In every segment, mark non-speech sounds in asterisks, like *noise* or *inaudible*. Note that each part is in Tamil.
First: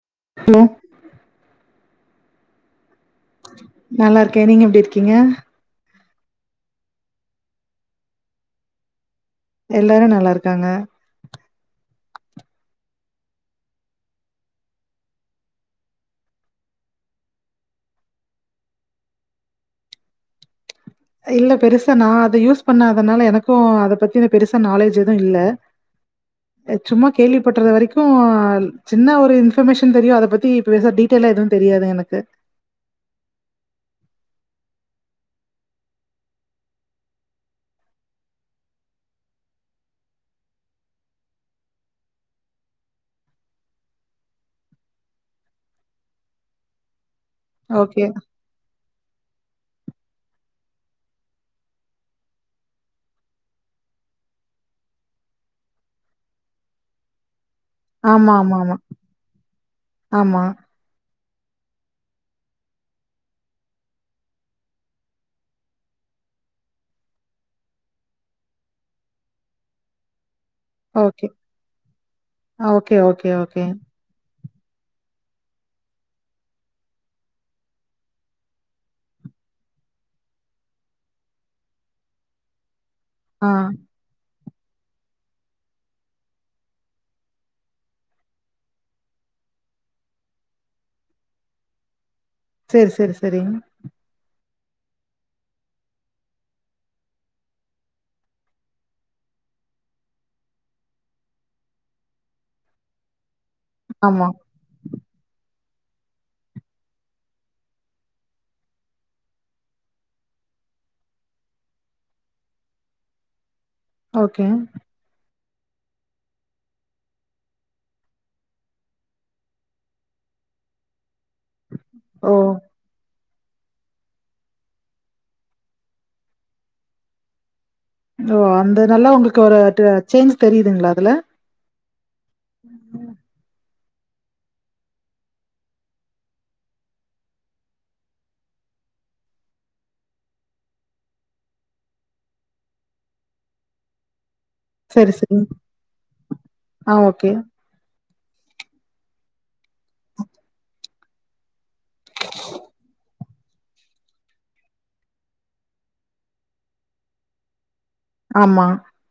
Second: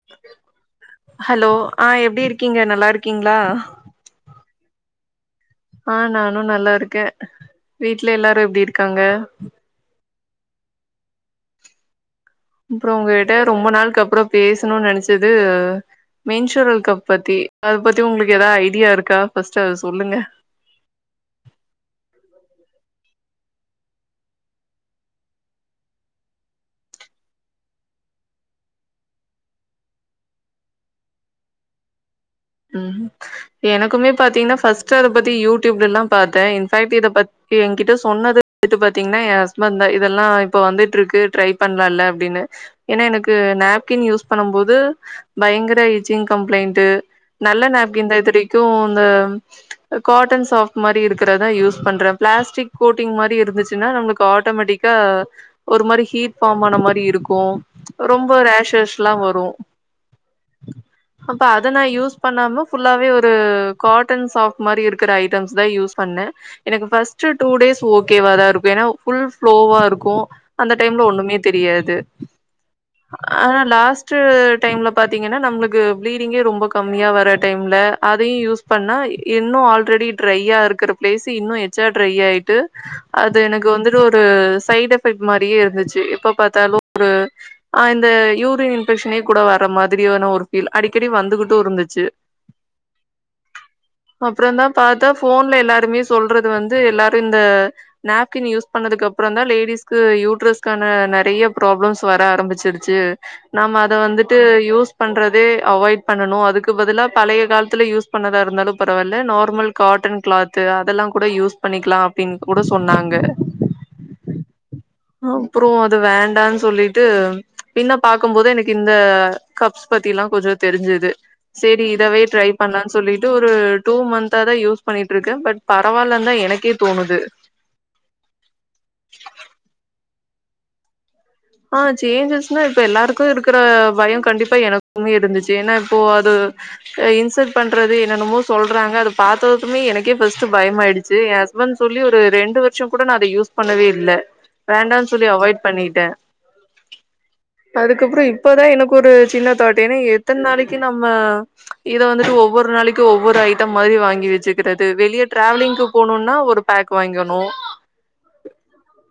*inaudible* ஹலோ ஹலோ ஆ எப்டி இருக்கீங்க நல்லா இருக்கீங்ளா நல்லார்க்கே நீங்க எப்டி இருக்கீங்க ஆ நானு நல்லா இருக்கே வீட்ல எல்லாரு எப்டி இருக்காங்க எல்லாரு நல்லா இருக்காங்க அப்றோ ஒங்ககிட்ட ரொம்ப நாள்க்கு அப்றோ பேசணுன்னு நெனச்சது மென் சுரல் கப் பத்தி அத பத்தி உங்களுக்கு எதா ஐடியா இருக்கா ஃபர்ஸ்ட்டு அத சொல்லுங்க இல்ல பெருசா நா அத யூஸ் பண்ணாதனால எனக்கும் அத பத்தி பெருசா நாலேஜ் எதும் இல்ல *inaudible* சும்மா கேள்வி பட்றத வரைக்கு சின்ன ஒரு இன்பர்மேஷன் தெரியு அத பத்தி பெருசா டீப் த்தில எதுவு தெரியாது எனக்கு ம் எனக்குமே பாத்தீங்கன்னா ஃபஸ்ட் அத பத்தி யூடியூப்லலா பாத்தே இன்ஃபேக்ட் இத பத் என்கிட்ட சொன்னது வந்துட்டு பாத்தீங்கன்னா ஏ ஹஸ்பண்ட் தா இதெல்லா இப்ப வந்துட்டு இருக்கு ட்ரை பண்லா இல்ல அப்டின்னு ஏன்னா எனக்கு நாப்கின் யூஸ் பண்ணும் போது பயங்கர இச்சிங் கம்ப்ளைன்ட்டு நல்ல ஓகே. நாப்கின் தா இதுவரைக்கு இந்த காட்டன் சாஃப்ட் மாரி இருக்கறதா யூஸ் பண்ற பிளாஸ்டிக் கோட்டிங் மாரி இருந்துச்சுன்னா நம்மளுக்கு ஆட்டோமேட்டிக் க ஒரு மாரி ஹீட் ஃபார்ம் ஆன மாரி இருக்கு ஆமா, ரொம்ப ஆமா, ஆமா. ரேஷஸ்லா வரு ஆமா. அப்ப அத நா யூஸ் பண்ணாம ஃபுல்லாவே ஒரு காட்டன் சாப் மாரி இருக்கற ஐட்டம்ஸ் தா யூஸ் பண்ண எனக்கு ஃபஸ்ட் டூ டேஸ் ஓகேவாதான் இருக்கும் ஏன்னா ஃபுல் ஃபுளோவா இருக்கும் அந்த டைம்ல ஓகே. ஒண்ணுமே தெரியாது ஓகே, ஓகே, அனா ஓகே. லாஸ் ற்று டைம்ல பாத்திங்கன்னா நம்மளுக்கு பிளீடிங்கே ரொம்ப கம் கம்மியா வர டைம்ல அதையு யூஸ் பண்ணா இன்னு ஆல்ரெடி ட்ரையா இருக்கறப் பிளேசி இன்னு எச்சா ட்ரை ஆயிட்டு அது ஆ. எனக்கு வந்து வெரு சைட் எஃபெக்ட் மாரியே இருந்துச்சு எப்ப பாத்தாலு ஒரு ஆ இந்த யூரின் இன்பெக்ஷனே கூட வர மாதிரியான ஒரு ஃபீல் அடிக்கடி வந்து ட்டு இருந்துச்சு சேர் சேர் செரிங்க அப்பறோ தா பாத்தா போன்ல எல்லாருமே சொல்றது வந்து எல்லாரு இந்த நாப்கின் யூஸ் பண்ணதுக்கப்பறந்தா லேடிஸ்கு யூட்ரஸ்க்கான நறைய ப்ராப்ளம்ஸ் வர ஆரம்பிச்சிடு ச்சு நாம அத ஆமா. வந்துட்டு யூஸ் பண்றதே அவாய்ட் பண்ணனு அதுக்கு பதிலா பழைய கால்த்துல யூஸ் பண்ணதா இருந்தாலு பரவால்ல நார்மல் காட்டன் கிளாத் கு அதல்லா கூட யூஸ் பண்ணிக்கலா அப்டின் கூட சொன்னாங்க ஓகே அப்புறம் அது வேண்டான்னு சொல்லிட்டு பின்ன பாக்கும்போது எனக்கு இந்த கப்ஸ் பத்திலா கொஞ்சோ தெரிஞ்சீது சேரி இதவே ஓ! ட்ரை பண்லான் சொல்லீட் டூரு டூ மன்த்தா தா யூஸ் பண்ணிட்ருக்கே பட் பரவால்லன்தா எனக்கே தோணுது ஓ அந்த நல்லா உங்களுக்கு ஒரு ட்ர சேஞ்ச் தெரியிதுங்களா அதுல ஆ சேஞ்சஸ்னா இப்ப எல்லாருக்கு இருக் *unintelligible* பயோ கண்டிப்பா எனக்குமே இருந்துச்சி ஏன்னா இப்போ அது இன்சல்ட் பண்றது என்னென்னமோ சொல்றாங்க அதை பாத்ததுமே எனக்கே ஃபஸ்ட் பயமா ஆயிடுச்சு பண்ட் சொல்லி ஒரு ரெண்டு வருஷோ கூட நா அத யூஸ் பண்ணவே இல்ல வேண்டான் சரி, சொல்லி சரி. அவாய்ட் பண்ணீட்ட ஆ ஓகே அதுக்கப்பறோ இப்பதா எனக்கு ஒரு சின்ன தாட் ஏன்னா எத்தன் நாளைக்கு நம்ம இத வந்துட்டு ஒவ்வொரு நாளைக்கு ஒவ் ஒரு ஐட்டம் மாதிரி வாங்கி வச்சுக்கிறது வெளியே டிராவலிங்கு போணும்னா ஒரு பேக் வாங்கணும் ஆமா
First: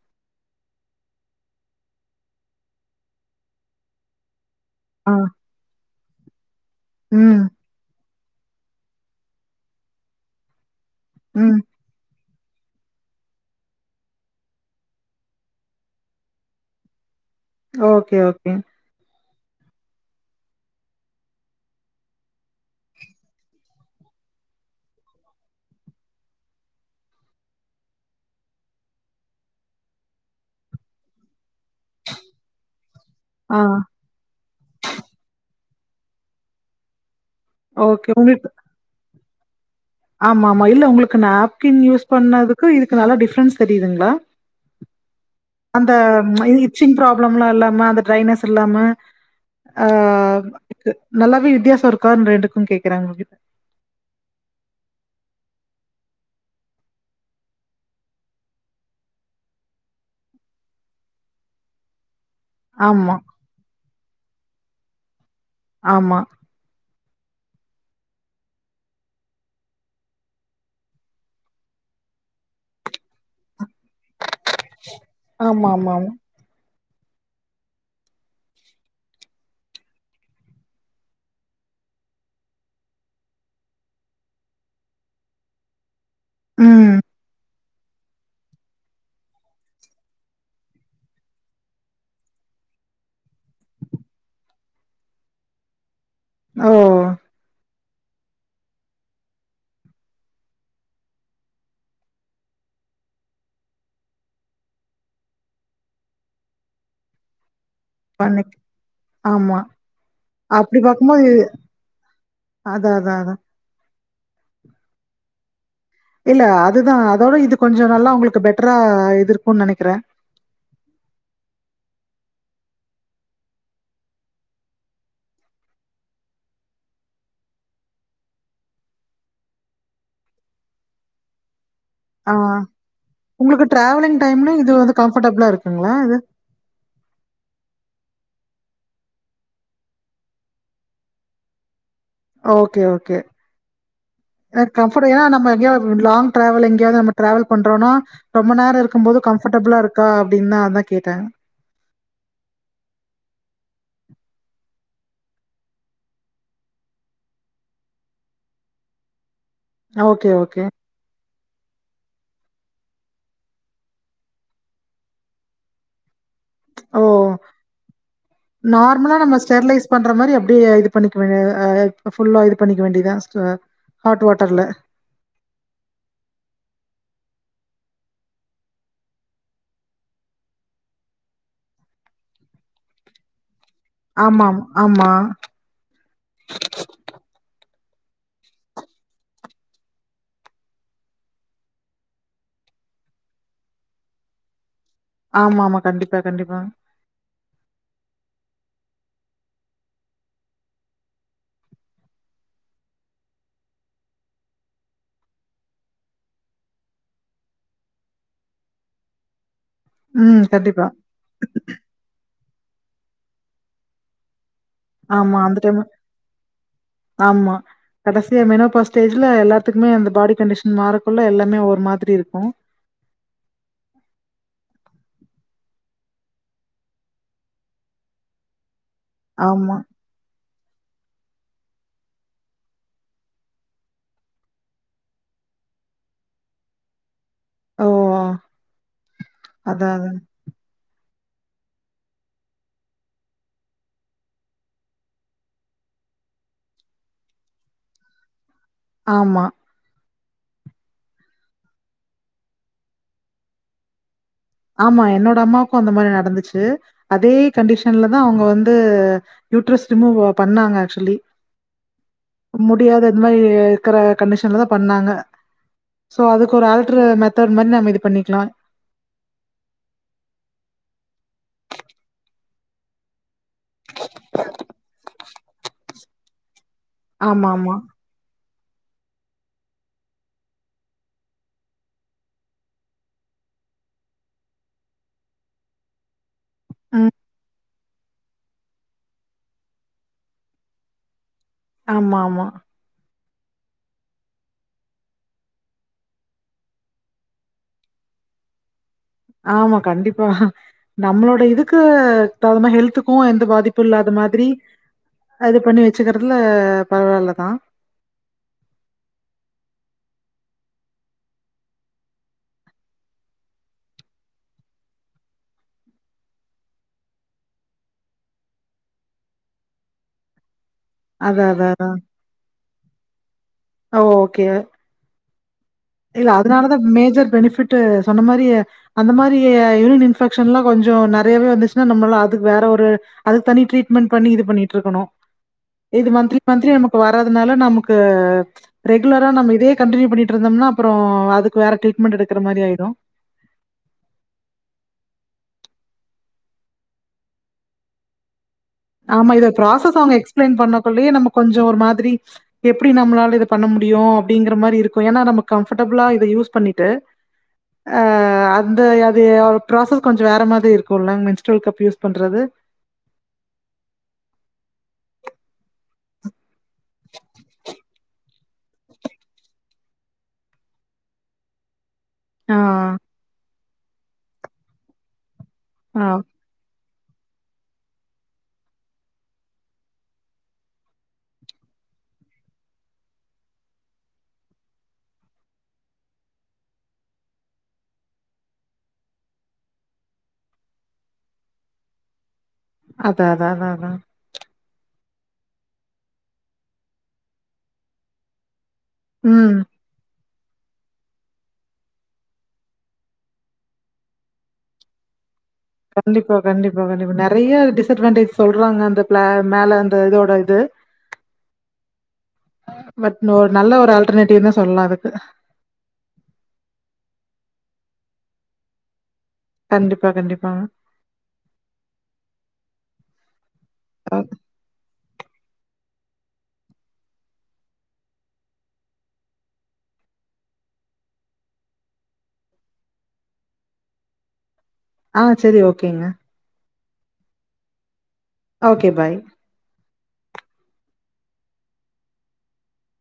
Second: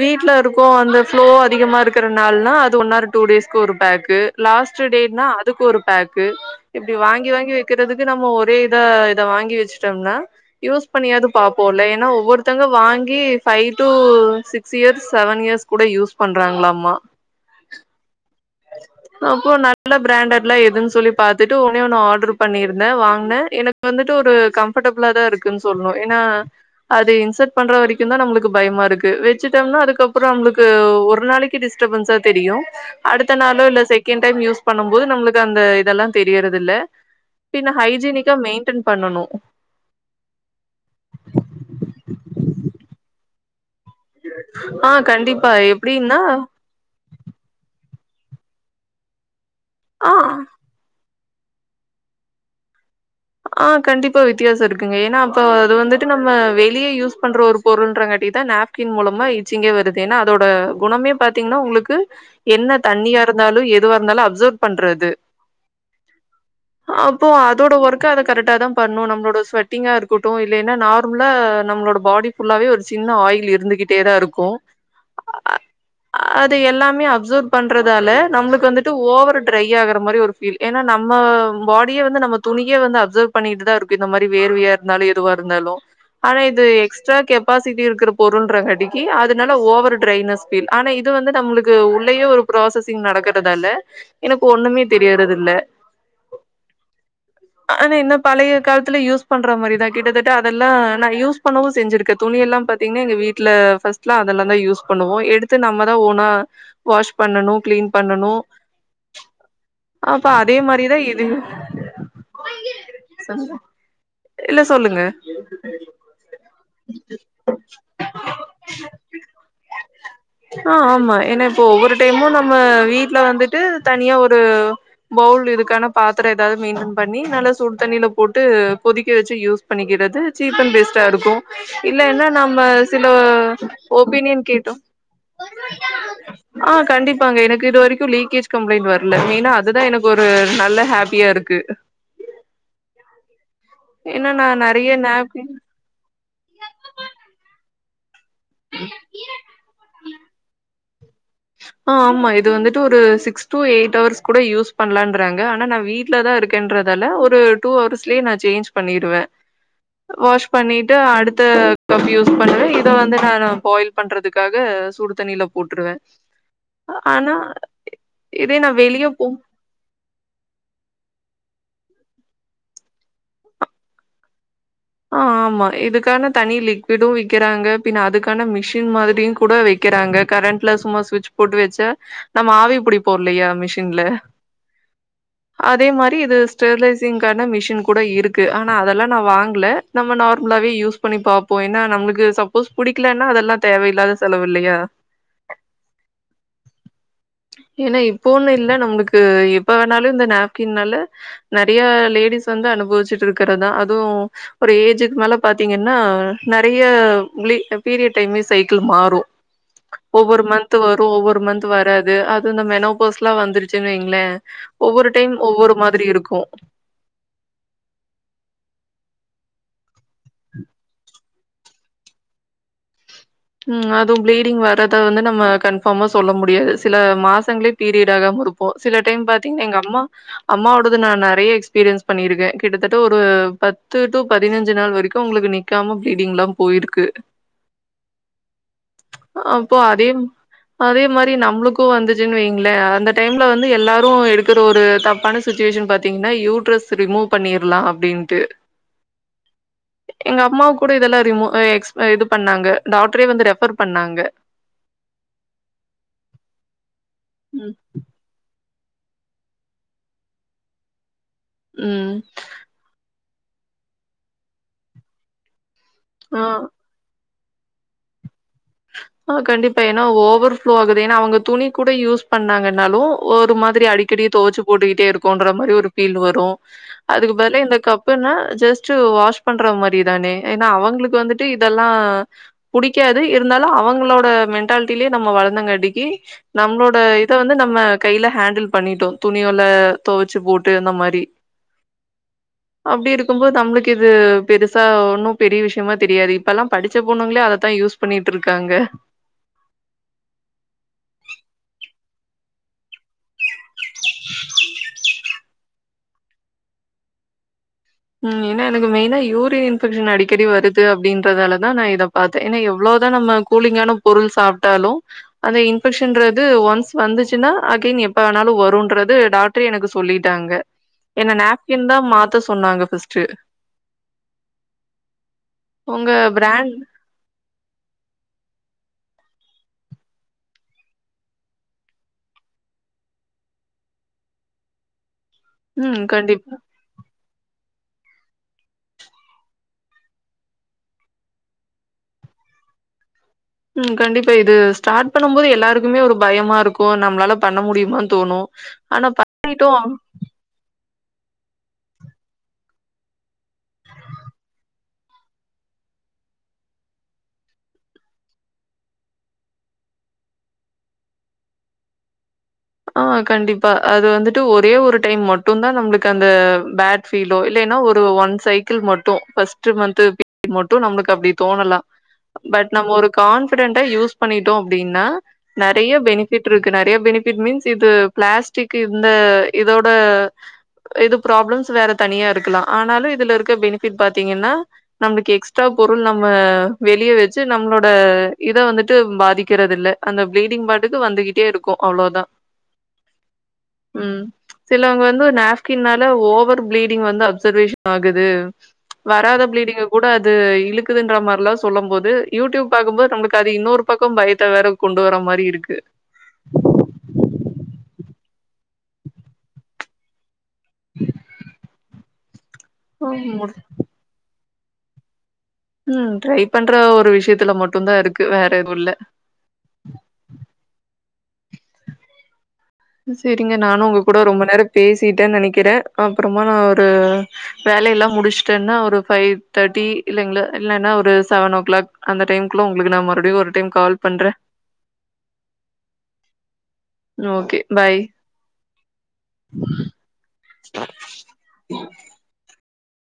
வீட்ல இருக்கோ அந்த ஃப்ளோ அதிகமா இருக்கறனாள்னா அது ஒன் ஆர் டூ டேஸ்க்கு ஒரு பேக்கு லாஸ்ட்டு ஆ. டேட்னா அதுக்கு ஒரு பேக்கு இப்டி வாங்கி ம். வாங்கி வெக்கறதுக் *unintelligible* நம்ம ஒரே இதா இத வாங்கி வெச்ட்டம்ன்னா யூஸ் பண்ணியாது ம். பாப்போல்ல ஏன்னா ஒவ்வொரு த்தங்க வாங்கி five two six years seven years கூட யூஸ் பண்றாங்ளாம் மா ஓகே ஓகே அப்போ நல்ல பிராண்டட்லா எதுன் சொல்லி பாத்துட்டு ஒன்னே ஒன்னு ஆடர் பண்ணிருந்த வாங்னே எனக் வந்துட்டு ஒரு கம்ஃபர்டபிள்ளாதான் இருக்குன்னு சொல்லணும் ஏன்னா அது இன்சர்ட் பண்ற வரைக்குந்தா நம்மளுக்கு பயமா இருக்கு வெச்சுட்டம்ன்னா அதுக்கப்பறோ நம்மளுக்கு ஒரு நாளைக்கு டிஸ் டிஸ்டபன்ஸா தெரியு அடுத்த நாளு ஆ. இல்ல செகண்ட் டைம் யூஸ் பண்ணும் போது நம்மளுக்கு அந்த இதல்லா தெரியறது இல்ல பின்ன ஓகே. ஹைஜீனிக்கா மெயிடென் பண்ணனு ஆமா ஆமா இல்ல உங்களுக்கு நாப்கின் யூஸ் பண்ணதுக்கு இதுக்கு நல்ல டிஃப்ரென்ஸ் தெரியுதுங்ளா ஆ கண்டிப்பா அந்த எப்டின்னா மயி ச்சிங் ப்ராப்ளம்லா இல்லாம அந்த ட்ரைனஸ் இல்லாம அ ஆ க்கு நல்லாவே வித்தியாச இருக்கானு ரெண்டுக்கு கேக்குற உங்ககிட்ட ஆ கண்டிப்பா வித்தியாச இருக்குங்க ஏன்னா அப்போ அது வந்துட்டு நம்ம வெளிய யூஸ் பண்ற ஒரு பொருள்ன்றகாட்டியு தா நெப் கின் மூலமா இச்சிங்கே வருது ஏன்னா அதோட குணமே பாத்தீங்னா உங்ளுக்கு என்ன ஆமா, தண்ணியா இருந்தாலு எதுவா இருந்தாலு அப்சர்வ் பண்றது ஆமா அப்போ அதோட ஒர்க் க்கு அத கரெக்டா தா பண்ணோ நம்ளோட ஸ்வெடிங்கா இருக்கட்டு இல்லைனா நார்மலா நம்ளோட பாடி ஃபுல்லாவே ஒரு சின்ன ஆயில் இருந்துகிட்டேதா இருக் ஆமாம்மாம்மா அது எல்லாமே அப்சர்வ் பண்றதால நம்மளுக்கு வந்துட்டு ஓவர் ட்ரை ஆகுற மாரி ஒரு ஃபீ ஃபீல் ஏனா நம்ம பாடியே வந்து நம்ம துணி மே வந்து அப்சர்வ் பண்ணிட்டு தா இருக்கு இந்த மாரி வேர்வயா இருந்தாலு எதுவா இருந்தாலு ஆனா இது ம். எக்ஸ்ட்ரா கெப் ப்பாசிட்டி இருக்கிற பொருள்ன்ற காடிக்கி அதனால ஓவர் ட்ரைனஸ் ஃபீல் ஆனா இது வந்து நம்மளுக்கு உள்ளேயே ஒரு ப்ராசஸிங் நடக்குறதால எனக்கு ஒன்னுமே தெரியறதில்ல ஓ ஆனா என்ன பழைய காலத்துல யூஸ் பண்ற மாரிதா கிட்டத்தட்ட அதெல்லா நா யூஸ் பண்ணவு செஞ்சிருக்கே துணியெல்லா பாத் பதீங்னா எங்க வீட்ல ஃபஸ்ட்லா அதெல்லாந்தா யூஸ் பண்ணுவோ எடுத்து நம்மதா ஓனா வாஷ் பண்ணனு கிளீன் பண்ணணு பண்ணிக் ஆமா. அப்ப அதே அப்படி மாரிதா பார்க்கும்போது இதயு அதான், அதான், அதான். இல்ல சொல்லுங்க இல்ல அதுதா அதோட இது கொஞ்ச நல்லா அவ்ங்களுக்கு பெட்ரா இது இருக்குன் நெனைக்கிறே ஆ ஆமா ஏனா இப்போ ஒவ்வொரு டைமு நம்ம வீட்ல வந்துட்டு தனியா ஒரு பவுல் இதுக்கான பாத்தர எதாவ்து மெய்டன் பண்ணி நல்லா சுடுத் தண்ணில போட்டு கொதிக்க வெச்சு யூஸ் பண்ணிக்கிறது சீப் அண்ட் பேஸ்ட்டா இருக்கு இல்லனா ஆ நம்ம சில உங்களுக்கு ட்ராவலிங் ஒபீனியன் டைம்ல இது கேட்டோ வந்து கம்ஃபர்டபுளா இருக்குங்களா இது? ஆ கண்டிப்பாங்க எனக்கு இது வரைக்கு லீக்கேஜ் கம்ப்ளைண்ட் வர்ல மெயினா அதுதா எனக்கு ஒரு நல்ல ஹாப்பியா இருக்கு ஓகே ஓகே ஏன்னா நா அ நெறைய கம்ஃபர்ட ஏனா நாப்கின் நம்ம எங்கயாவ்து லாங் டிராவல் எங்கேயாது நம்ம டிராவல் பண்றோனா ரொம்ப நேர இருக்கும்போது கம்ஃபர்ட்டபுளா இருக்கா அப்டின் நா அதா கேட்டே ஆ ஆமா இது வந்துட்டு ஒரு சிக்ஸ் டு எயிட் ஹவர்ஸ் கூட யூஸ் பண்லாங்கிறாங்க ஆனா நா வீட் ட்லதா இருக்கேன்றதால ஒரு டூ ஹவர்ஸ்லே ந சேஞ் பண்ணிருவே ஓகே, வாஷ் ஓகே. பண்ணிட் ட்டு அடுத்த கப் யூஸ் பண்ணுவே இத வந்து நானு பாயில் பண்றதுக்காக சுடுத்தண்ணில போட்ருவே ஓ ஆனா இதே நா வெளிய நார்மலா போ நம்ம ஸ்டெர்லைஸ் பண்ற மாரி அப்டியே இது பண்ணிக்க வேண்டிய அ ஃபுல்லா இது பண்ணிக்க வேண்டியதுதா சிஸ்டர் ஹாட் வாட்டர்ல ஆ ஆமா இதுக்கான தனி லிக்விடு விக்கிறாங்க பின்ன அதுக்கான மிஷின் மாதிரியு கூட வெக் க்கிறாங்க கரண்ட்ல சும்மா சுவிட்ச் போட்டு வெச்ச நம்ம ஆவி புடிப்போ இல்லயா மிஷின் ஆமாம் ஆமா அதே மாரி இது ஸ்டெர்லைசிங்கான மிஷின் கூட இருக்கு ஆனா அதெல்லா நா வாங்ல நம்ம நார்மலாவே யூஸ் பண்ணி பாப்போ ஏனா நம்மளுக்கு சப்போஸ் புடிக்கலனா அதெல்லா தேவையில்லாத செலவு இல்லயா ஆமாம்மா கண்டிப்பா கண்டிப்பாங்க ஏனா இப்போன்னு இல்ல நம்மளுக்கு எப்ப வேணாலு இந்த நாப்கின்னால நெறையா லேடீஸ் வந்து அனுபவிச்சுட்ருக்குறதுதா அதுவு ஒரு ஏஜுக்கு மேல பாத்தீங்கனா நெறைய பிளி அ பீரியட் டைமே சைக்கிள் மாறு ம். ஒவ்வொரு மந்த்து கண்டிப்பா. வரு ஒவ்வொரு மந்த்து வராது அது இந்த மெனோபோர்ஸ்லா வந்துருச்சுனு வைங்ளே ஆமா அந்த டைம் ஆமா கடசியா மெனோபா ஸ்டேஜ்ல எல்லாத்துக்குமே அந்த பாடி கண்டிஷன் மாறக்குள்ள எல்லாமே ஒரு மாதிரி இருக்கு ம் அதுவு ப்ளீடிங் வர்றத வந்து நம்ம கன்ஃபார்மா சொல்ல முடியாது சில மாசங்களே பீரியட் ஆகம இருப் ப்போ சில டைம் பாத்தீங்கனா ஆமா. எங்க அம்மா அம்மாவோடது நா நெறைய எக்ஸ்பீரியன்ஸ் பண்ணிருக்கே கிட்டத்தட்ட ஒரு பத்து டூ பதினஞ்சு நாள் வரைக்கு அவ்ங்களுக்கு நிக் க்காம பிளீடிங்லா போயிருக்கு ஓ அப்போ அதயு அதான். அதே மாரி நம்மளுக்கு வந்துச்சுன்னு வையிங்களே அந்த டைம்ல வந்து எல்லாரு எடுக்ற ஒரு தப்பான சுச்சுவேஷன் பாத்தீங்கன்னா யூட்ரஸ் ரிமூவ் பண்ணிடலா அப்டின்ட்டு ஆமா எங்க அம்மா கூட இதெல்லா ரிமூவ் எக்ஸ் இது பண்ணாங்க டாக்டரே வந்து ரெஃபர் பண்ணாங்க ஆமா என்னோட அம்மாவுக்கு அந்த மாரி நடந்துச்சி அதே ம். கண்டிஷன் ல்லதா அவங்க வந்து யூட்ரஸ் ரிமூவ் பண்ணாங்க ஆக்சுவலி ம். முடியாது இந்த மாரி இருக்குற கண்டிஷன்லதா பண்ணாங்க சோ ஆ. அதுக்கு ஒரு ஆல்ட்ர் மெத்தட் மாரி நம் இது பண்ணிக்கலா ஆ கண்டிப்பா ஏன்னா ஓவர் ஃளோ ஆகுது ஏன்னா அவங்க துணி கூட யூஸ் பண்ணாங்கன்னாலு ஒரு மாதிரி அடிக்கடி தொவச்சி போட்டுக்கிட்டே இருக்கோன்ற மாரி ஒரு ஃபீல் வரு அதுக்கு பதிலா ஆமாமா. இந்த கப் இப்பனா ஜஸ்ட்ட் வாஷ் பண்ற மாரி தானே ஏன்னா அவங்களுக்கு வந்துட்டு இதெல்லா புடிக்காது இருந்தாலு அவங்க உங்களோட மென்டாலிட்டிலயே நம்ம வளர்ந்தங்காட்டிக்கி நம்மளோட ம். இத வந்து நம்ம கைல ஹேண்டில் பண்ணிட்டோ துணியோல துவச்சி போட்டு அந்த மாரி ஆமா ஆமா அப்டி இருக்கும்போது நம்மளுக்கு இது பெருசா ஒன்னு பெரிய விஷயமா தெரியாது இப்பல்லா படிச்ச போன்னுங்களே அதத்தா யூஸ் பண்ணிட்டு இருக்காங்க ஆமா கண்டிப்பா நம்மளோட இதுக்கு த ஹெல்த்துக்கு எந்த பாதிப்பு இல்லாத மாதிரி அது பண்ணி வச்சிக்கிறதுல பரவாயில்ல தா உம் ஏன்னா எனக்கு மெயினா யூரியன் இன்பெக்ஷன் அடிக்கடி வருது அப்டின்றதால தா நா இத பாத்தே ஏன்னா எவ்வளோதா நம்ம கூலிங்கான பொருள் சாப்ட்டாலு அந்த இன்ஃபெக்ஷன்றது ஒன்ஸ் வந்துச்சுன்னா அகைன் எப்ப வேனாலு வருன்றது டாக்டர் டரு எனக்கு சொல்லிட்டாங்க என்ன நாப்கின் தா மாத்த சொன்னாங்க ஃபர்ஸ்ட்டு ஓக்கே உங்க இல்ல அதனாலதா பிராண்ட் மேஜர் பெனிபிட்டு சொன்ன மாரி அந்த மாரி யூனின் இன்ஃபெக்ஷன் எல்லா கொஞ்சோ நெறையவே வந்துச்சுன்னா நம்மள்ள அதுக்கு வேற ஒரு அதுக்கு தனி ட்ரீட்மெண்ட் பண்ணி இது பண்ணிட்டு இருக்கணு ம் இது மந்திலி கண்டிப்பா மந்தலி நம் வரதுனால நமக்கு ரெகுலரா நம்ம இதே கண்டியூ பண்ணிட்டு இருந்தோம்னா அப்றோ அதுக்கு வேற ட்ரீட்மெண்ட் எடுக்கிற மாரி ஆயிடு உம் கண்டிப்பா இது ஸ்டார்ட் பண்ணு போது எல்லாருக்குமே ஒரு பயமா இருக்கு நம்மளால பண்ண முடியுமானு தோணு ஆனா ஆமா இத பண்ணிட்டோ ப்ராசஸ் அவங்க எக்ஸ்பிளைன் பண்ணக்குள்ளயே நம்ம கொஞ்சோ ஒரு மாதிரி எப்டி நம்மளால இத பண்ண முடியு அப்டிங்கிற மாரி இருக்கு ஏன்னா நம்ம கம்ஃபர்டேபிளா இத யூஸ் பண்ணிட்டு அ அந்த அது ப்ராசஸ் கொஞ்சோ வேற மாதிரி இருக்கும்ல மென்ஸ்டோல் கப் யூஸ் பண்றது ஆ கண்டிப்பா அது வந்துட்டு ஒரே ஒரு டைம் மட்டுந்தா நம்மளுக்கு அந்த பேட் பீலோ இல்லைன்னா ஒரு ஒன் சைக்கிள் மட்டு பஸ்ட் மந்த் பீல் மட்டு நம்மளுக்கு அப்டி தோணலா பட் ஆ. நம்ம ஒரு கான்பிடென்டா யூஸ் பண்ணிட்டோ அப்டின்னா நெறைய ஆ பெனிபிட் இருக்கு நெறைய பெனி இட் மீன்ஸ் இது பிளாஸ்டிக் இந்த இதோட இது ப்ராப்ளம்ஸ் வேற தனியா இருக்கலா ஆனாலு இதுல இருக்க பெனிபிட் பாத்தீங்கன்னா நம்மளுக்கு எக்ஸ்ட்ரா பொருள் நம்ம வெளிய வெச்சு நம்மளோட இத வந்துட்டு பாதிக்கறது இல்ல அந்த பிளீடிங் பாட்டுக்கு வந்துகிட்டே இருக்கு அவ்வளோதா அதா அதா அதா அதா சிலவங்க வந்து ஒரு நாப்கின்னால ஓவர் பீளீடிங் வந்து அப்சர்வேஷன் ஆகுது வராத ம் பீளீடிங்க கூட அது இழுக்குதுன்ற மாரிலா சொல்லம்போது யூடியூப் பாக்கம்போது நமக்கு அது இன்னொரு பக்கோ பயத்த வேற கொண்டு வர மாரி இருக்கு கண்டிப்பா கண்டிப்பா கண்டிப்பா நறைய டிஸ்அட்வான்டேஜ் சொல்றாங்க அந்த பிள மேல அந்த இதோட இது பட் ஆமா. இன்னோர் நல்ல ஒரு ஆல்டர்னேட்டிவ் ந்தா சொல்லா அதுக்கு ம் ட்ரை பண்ற ஒரு விஷயத்துல மட்டுந்தா இருக்கு வேற எதுல கண்டிப்பா கண்டிப்பா ம் சரிங்க நானு உங்க அ கூட ரொம்ப நேரோ பேசிட்டே நெனைக்கிறே அப்றமா நா ஒரு வேலையெல்லா முடிச்சட்டன்னா ஒரு பஃவ் தேர்ட்டி இல்லங்கள இல்லைன்னா ஒரு செவன் ஓ கிளாக் அந்த டைம் க்லா உங்ளுக்கு நா மறுபடியு ஒரு டைம் கால் பண்றே ஆ சரி ஓகேங்க ஓகே பாய் ஓகே பாய் உ